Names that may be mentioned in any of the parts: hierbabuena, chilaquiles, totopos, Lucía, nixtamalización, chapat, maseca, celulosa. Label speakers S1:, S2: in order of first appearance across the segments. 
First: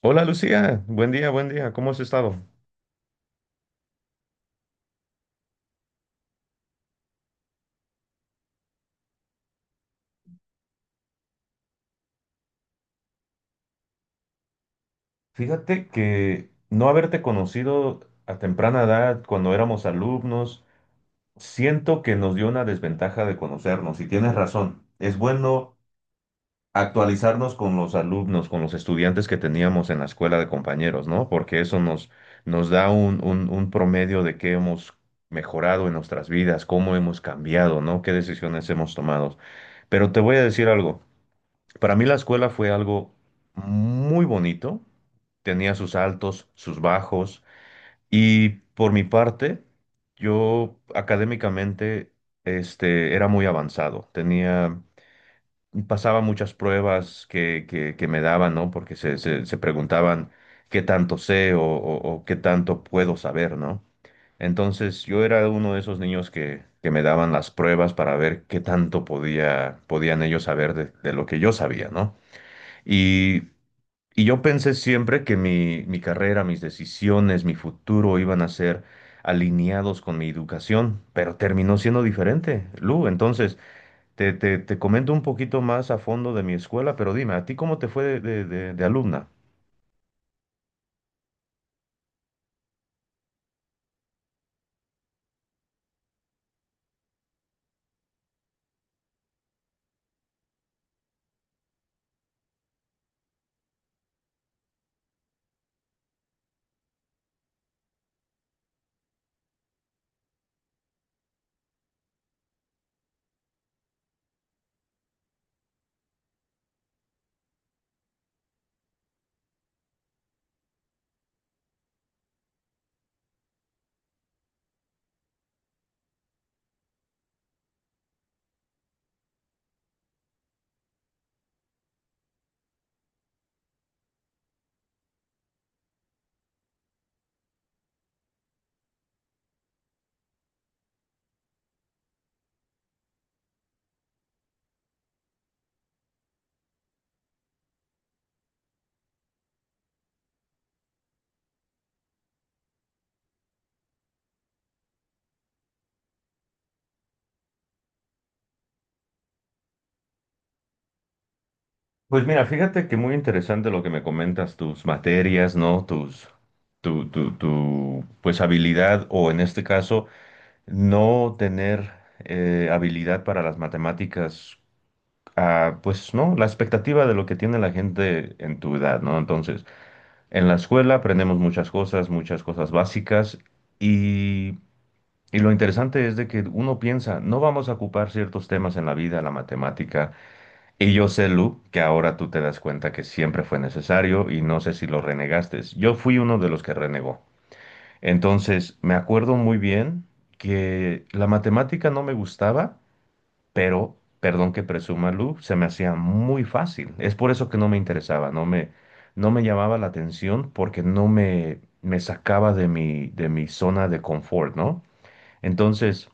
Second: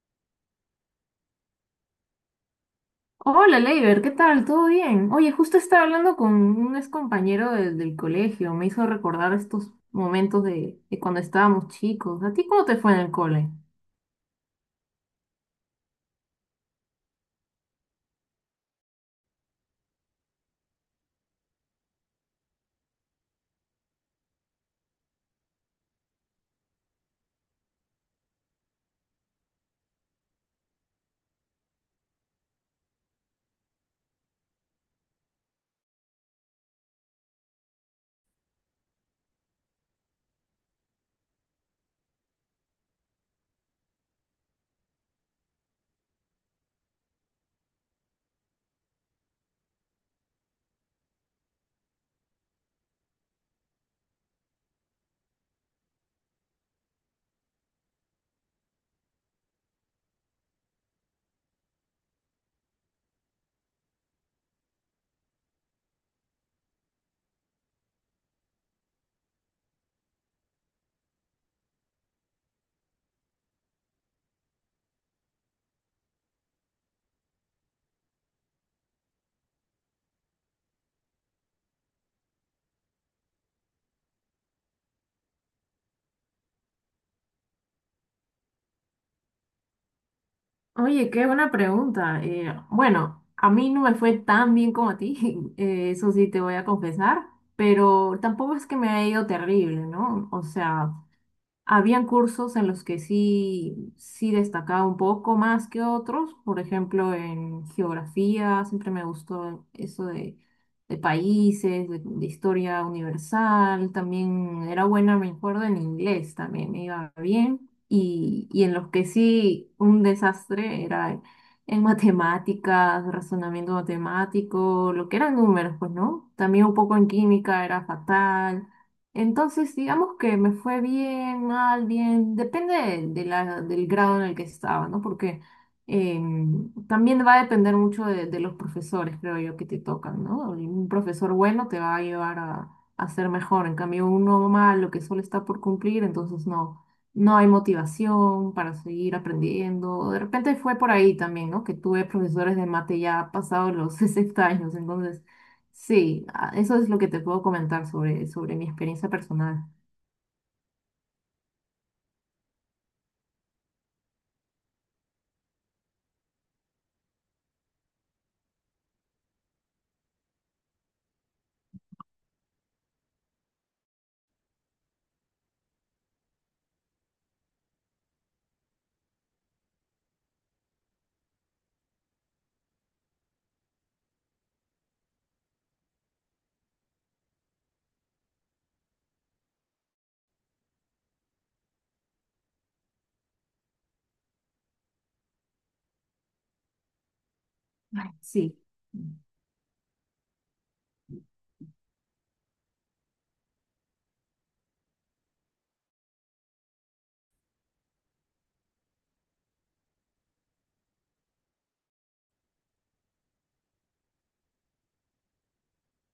S1: Hola Lucía, buen día, ¿cómo has estado?
S2: Hola, Leiber, ¿qué tal? ¿Todo bien? Oye, justo estaba hablando con un ex compañero del colegio, me hizo recordar estos momentos de cuando estábamos chicos. ¿A ti cómo te fue en el cole?
S1: Fíjate que no haberte conocido a temprana edad cuando éramos alumnos, siento que nos dio una desventaja de conocernos y tienes razón, es bueno actualizarnos con los alumnos, con los estudiantes que teníamos en la escuela de compañeros, ¿no? Porque eso nos da un promedio de qué hemos mejorado en nuestras vidas, cómo hemos cambiado, ¿no? ¿Qué decisiones hemos tomado? Pero te voy a decir algo. Para mí la escuela fue algo muy bonito, tenía sus altos, sus bajos, y por mi parte yo académicamente era muy avanzado, tenía, pasaba muchas pruebas que me daban, ¿no? Porque se preguntaban qué tanto sé o qué tanto puedo saber, ¿no? Entonces yo era uno de esos niños que me daban las pruebas para ver qué tanto podían ellos saber de lo que yo sabía, ¿no? Y y yo pensé siempre que mi carrera, mis decisiones, mi futuro iban a ser alineados con mi educación, pero terminó siendo diferente. Lu, entonces, te comento un poquito más a fondo de mi escuela, pero dime, ¿a ti cómo te fue de alumna?
S2: Oye, qué buena pregunta. Bueno, a mí no me fue tan bien como a ti, eso sí te voy a confesar, pero tampoco es que me haya ido terrible, ¿no? O sea, habían cursos en los que sí destacaba un poco más que otros, por ejemplo, en geografía, siempre me gustó eso de países, de historia universal, también era buena, me acuerdo, en inglés también me iba bien, y en los que sí un desastre era en matemáticas, razonamiento matemático, lo que eran números, pues, ¿no? También un poco en química era fatal. Entonces, digamos que me fue bien, mal, bien, depende del grado en el que estaba, ¿no? Porque también va a depender mucho de los profesores, creo yo, que te tocan, ¿no? Un profesor bueno te va a llevar a ser mejor, en cambio uno malo que solo está por cumplir, entonces no, no hay motivación para seguir aprendiendo. De repente fue por ahí también, ¿no? Que tuve profesores de mate ya pasados los 60 años, entonces sí, ah, eso es lo que te puedo comentar sobre mi experiencia personal.
S1: Pues mira, fíjate que muy interesante lo que me comentas, tus materias, ¿no? Tus, pues habilidad, o en este caso, no tener habilidad para las matemáticas. Ah, pues no, la expectativa de lo que tiene la gente en tu edad, ¿no? Entonces, en la escuela aprendemos muchas cosas básicas, y, y lo interesante es de que uno piensa, no vamos a ocupar ciertos temas en la vida, la matemática, y yo sé, Lu, que ahora tú te das cuenta que siempre fue necesario y no sé si lo renegaste. Yo fui uno de los que renegó.
S2: Ay, sí.
S1: Entonces, me acuerdo muy bien que la matemática no me gustaba, pero, perdón que presuma, Lu, se me hacía muy fácil. Es por eso que no me interesaba, no me llamaba la atención porque no me, me sacaba de mi zona de confort, ¿no? Entonces,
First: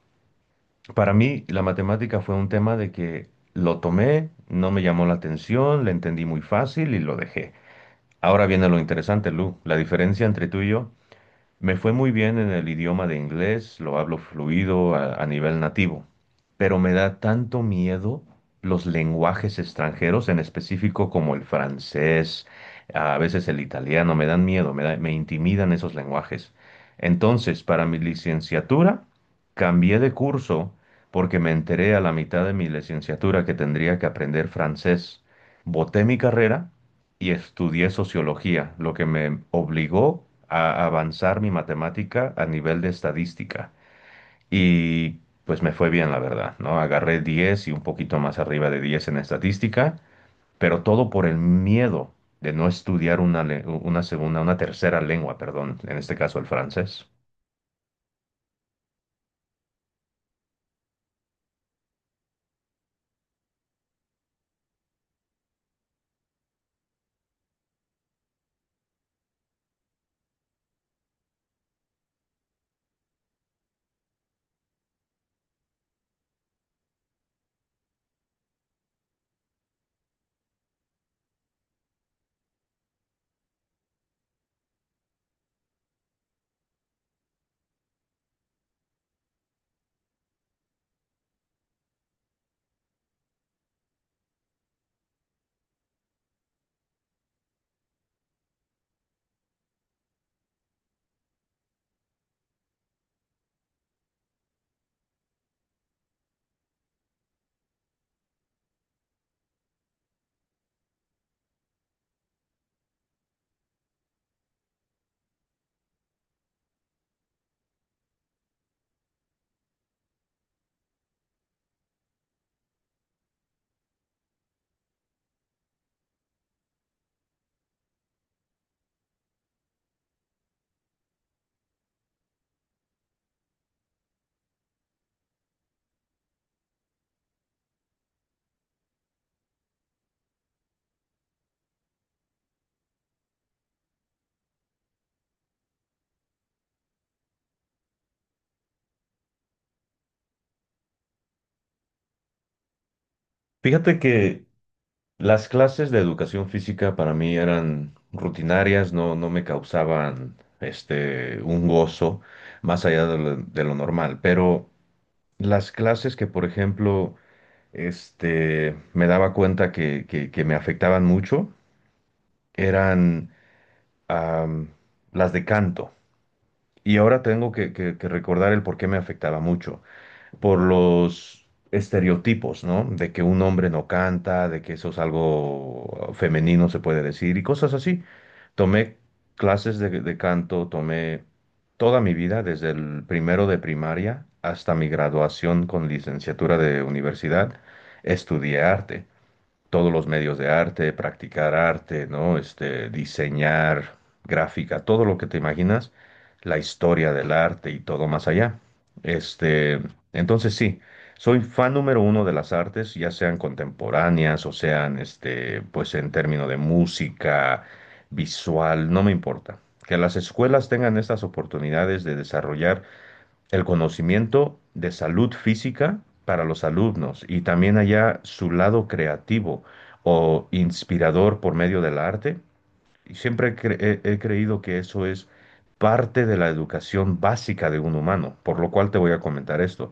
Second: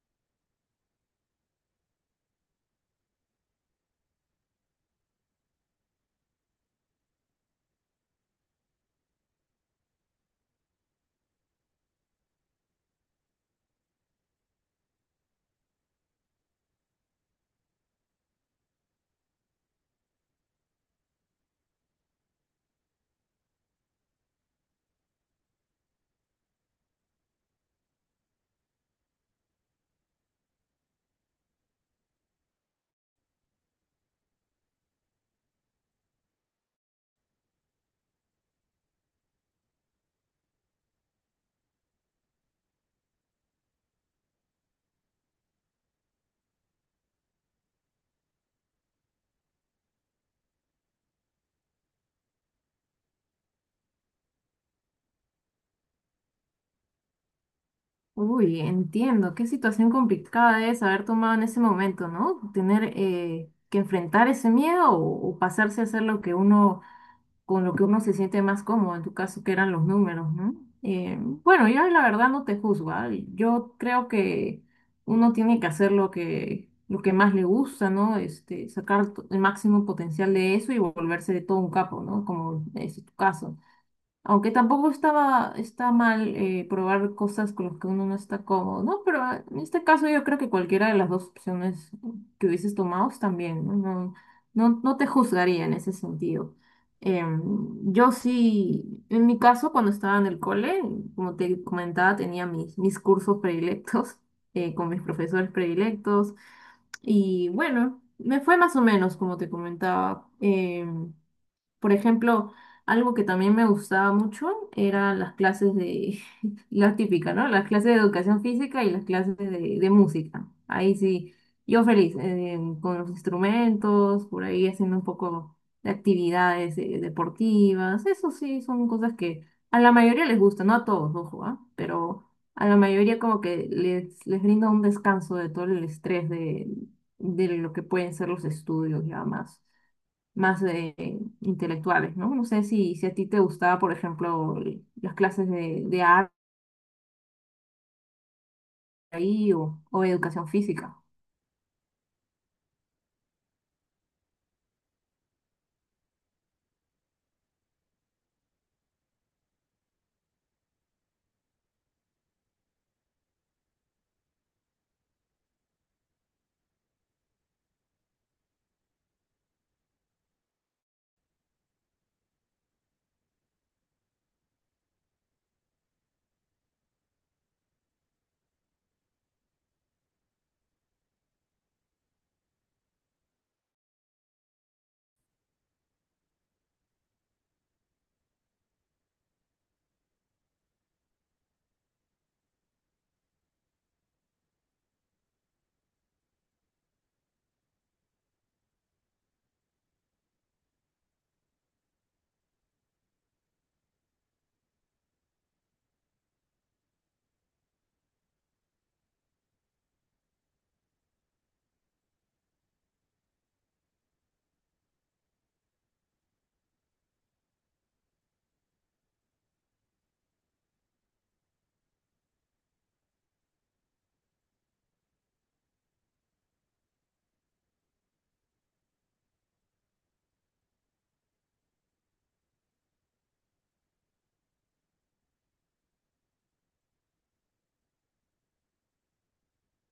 S1: para mí la matemática fue un tema de que lo tomé, no me llamó la atención, le entendí muy fácil y lo dejé. Ahora viene lo interesante, Lu, la diferencia entre tú y yo. Me fue muy bien en el idioma de inglés, lo hablo fluido a nivel nativo, pero me da tanto miedo los lenguajes extranjeros, en específico como el francés, a veces el italiano, me dan miedo, me intimidan esos lenguajes. Entonces, para mi licenciatura, cambié de curso porque me enteré a la mitad de mi licenciatura que tendría que aprender francés. Boté mi carrera y estudié sociología, lo que me obligó a avanzar mi matemática a nivel de estadística. Y pues me fue bien, la verdad, ¿no? Agarré 10 y un poquito más arriba de 10 en estadística, pero todo por el miedo de no estudiar una segunda, una tercera lengua, perdón, en este caso el francés.
S2: Uy, entiendo, qué situación complicada debes haber tomado en ese momento, ¿no? Tener que enfrentar ese miedo o pasarse a hacer lo que uno con lo que uno se siente más cómodo, en tu caso que eran los números, ¿no? Bueno, yo la verdad no te juzgo, ¿ah? Yo creo que uno tiene que hacer lo que más le gusta, ¿no? Este, sacar to- el máximo potencial de eso y volverse de todo un capo, ¿no? Como es tu caso. Aunque tampoco estaba, está mal probar cosas con las que uno no está cómodo, ¿no? Pero en este caso yo creo que cualquiera de las dos opciones que hubieses tomado están bien, ¿no? No, no, no te juzgaría en ese sentido. Em, yo sí, en mi caso, cuando estaba en el cole, como te comentaba, tenía mis cursos predilectos con mis profesores predilectos. Y bueno, me fue más o menos, como te comentaba. Por ejemplo, algo que también me gustaba mucho eran las clases de, la típica, ¿no? Las clases de educación física y las clases de música. Ahí sí, yo feliz, con los instrumentos, por ahí haciendo un poco de actividades deportivas. Eso sí, son cosas que a la mayoría les gusta, no a todos, ojo, ¿ah? Pero a la mayoría como que les brinda un descanso de todo el estrés de lo que pueden ser los estudios y demás más intelectuales, ¿no? No sé si, si a ti te gustaba, por ejemplo, el- las clases de arte ahí o educación física.
S1: Fíjate que las clases de educación física para mí eran rutinarias, no me causaban un gozo más allá de lo normal, pero las clases que, por ejemplo, me daba cuenta que me afectaban mucho eran am, las de canto. Y ahora tengo que recordar el por qué me afectaba mucho. Por los estereotipos, ¿no? De que un hombre no canta, de que eso es algo femenino, se puede decir, y cosas así. Tomé clases de canto, tomé toda mi vida, desde el primero de primaria hasta mi graduación con licenciatura de universidad, estudié arte, todos los medios de arte, practicar arte, ¿no? Diseñar, gráfica, todo lo que te imaginas, la historia del arte y todo más allá. Este, entonces sí, soy fan número uno de las artes, ya sean contemporáneas o sean, pues en términos de música, visual, no me importa. Que las escuelas tengan estas oportunidades de desarrollar el conocimiento de salud física para los alumnos y también allá su lado creativo o inspirador por medio del arte. Y siempre he creído que eso es parte de la educación básica de un humano, por lo cual te voy a comentar esto.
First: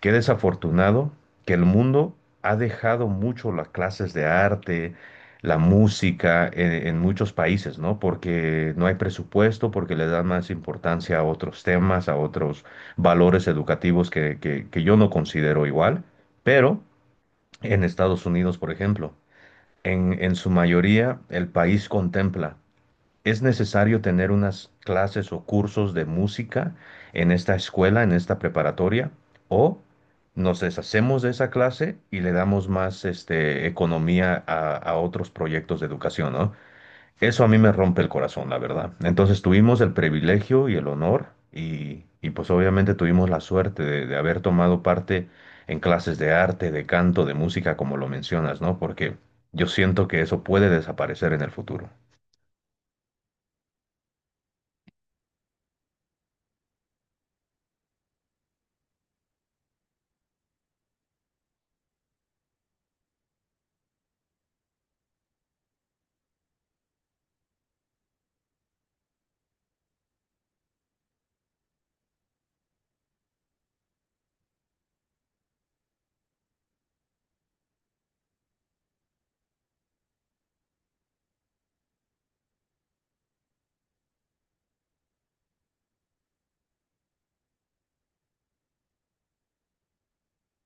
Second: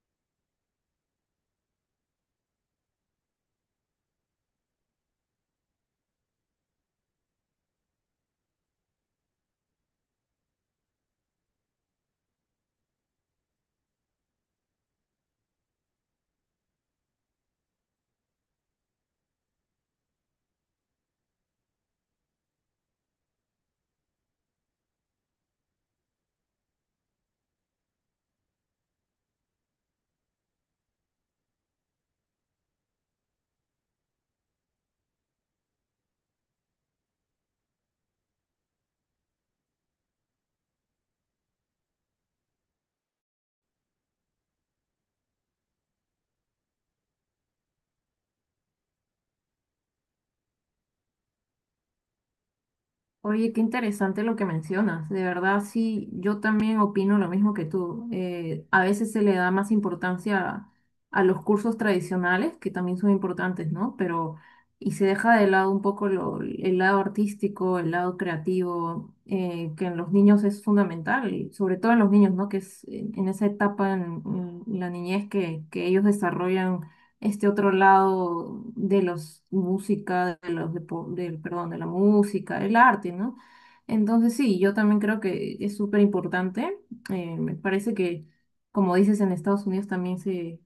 S1: Qué desafortunado que el mundo ha dejado mucho las clases de arte, la música en muchos países, ¿no? Porque no hay presupuesto, porque le dan más importancia a otros temas, a otros valores educativos que yo no considero igual. Pero en Estados Unidos, por ejemplo, en su mayoría el país contempla: ¿es necesario tener unas clases o cursos de música en esta escuela, en esta preparatoria? ¿O nos deshacemos de esa clase y le damos más economía a otros proyectos de educación, ¿no? Eso a mí me rompe el corazón, la verdad. Entonces tuvimos el privilegio y el honor y, pues obviamente tuvimos la suerte de haber tomado parte en clases de arte, de canto, de música, como lo mencionas, ¿no? Porque yo siento que eso puede desaparecer en el futuro.
S2: Oye, qué interesante lo que mencionas. De verdad, sí, yo también opino lo mismo que tú. A veces se le da más importancia a los cursos tradicionales, que también son importantes, ¿no? Pero, y se deja de lado un poco lo- el lado artístico, el lado creativo, que en los niños es fundamental, y sobre todo en los niños, ¿no? Que es en esa etapa en la niñez que ellos desarrollan este otro lado de los música, de los depo- del, perdón, de la música, el arte, ¿no? Entonces sí, yo también creo que es súper importante. Me parece que, como dices, en Estados Unidos también se,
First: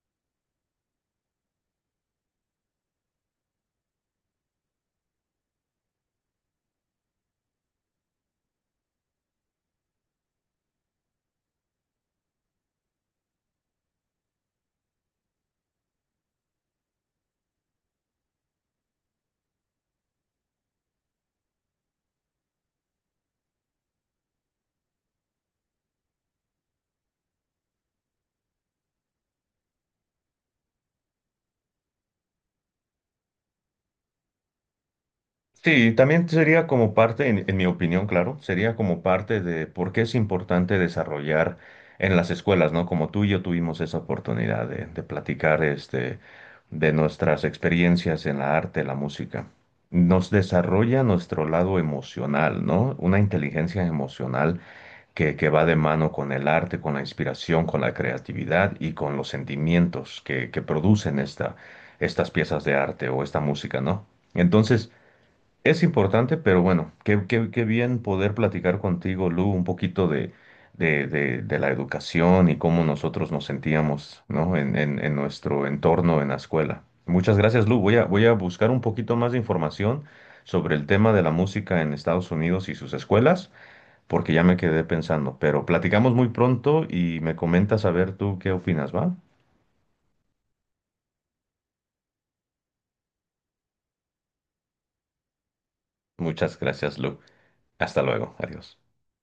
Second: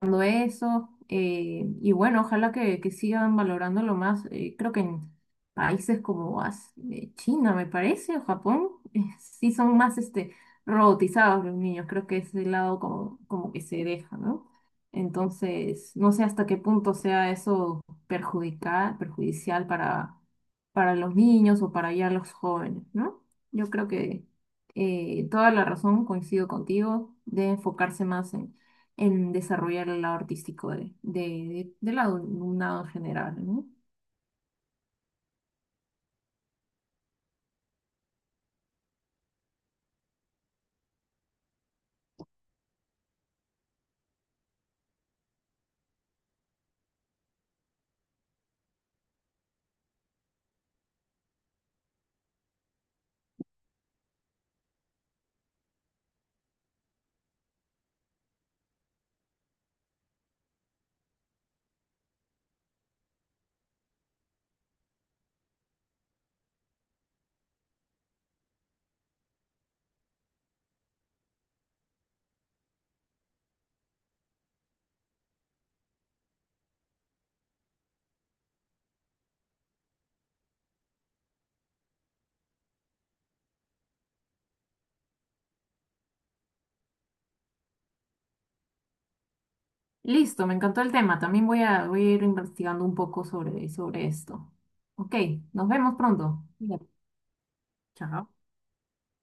S2: valorando eso. Y bueno, ojalá que sigan valorándolo más. Creo que en países como As- China, me parece, o Japón, sí son más este, robotizados los niños. Creo que es el lado como, como que se deja, ¿no? Entonces, no sé hasta qué punto sea eso perjudicar, perjudicial para los niños o para ya los jóvenes, ¿no? Yo creo que toda la razón, coincido contigo, de enfocarse más en desarrollar el lado artístico de- del lado alumnado en general, ¿no?
S1: Sí, también sería como parte, en mi opinión, claro, sería como parte de por qué es importante desarrollar en las escuelas, ¿no? Como tú y yo tuvimos esa oportunidad de platicar de nuestras experiencias en la arte, la música. Nos desarrolla nuestro lado emocional, ¿no? Una inteligencia emocional que va de mano con el arte, con la inspiración, con la creatividad y con los sentimientos que producen estas piezas de arte o esta música, ¿no? Entonces, es importante, pero bueno, qué bien poder platicar contigo, Lu, un poquito de, de la educación y cómo nosotros nos sentíamos, ¿no? En nuestro entorno en la escuela. Muchas gracias, Lu. Voy a buscar un poquito más de información sobre el tema de la música en Estados Unidos y sus escuelas, porque ya me quedé pensando. Pero platicamos muy pronto y me comentas a ver tú qué opinas, ¿va?
S2: Listo, me encantó el tema. También voy a, voy a ir investigando un poco sobre, sobre esto. Ok, nos vemos pronto.
S1: Muchas
S2: Cuídate.
S1: gracias, Lu. Hasta
S2: Chao.
S1: luego. Adiós.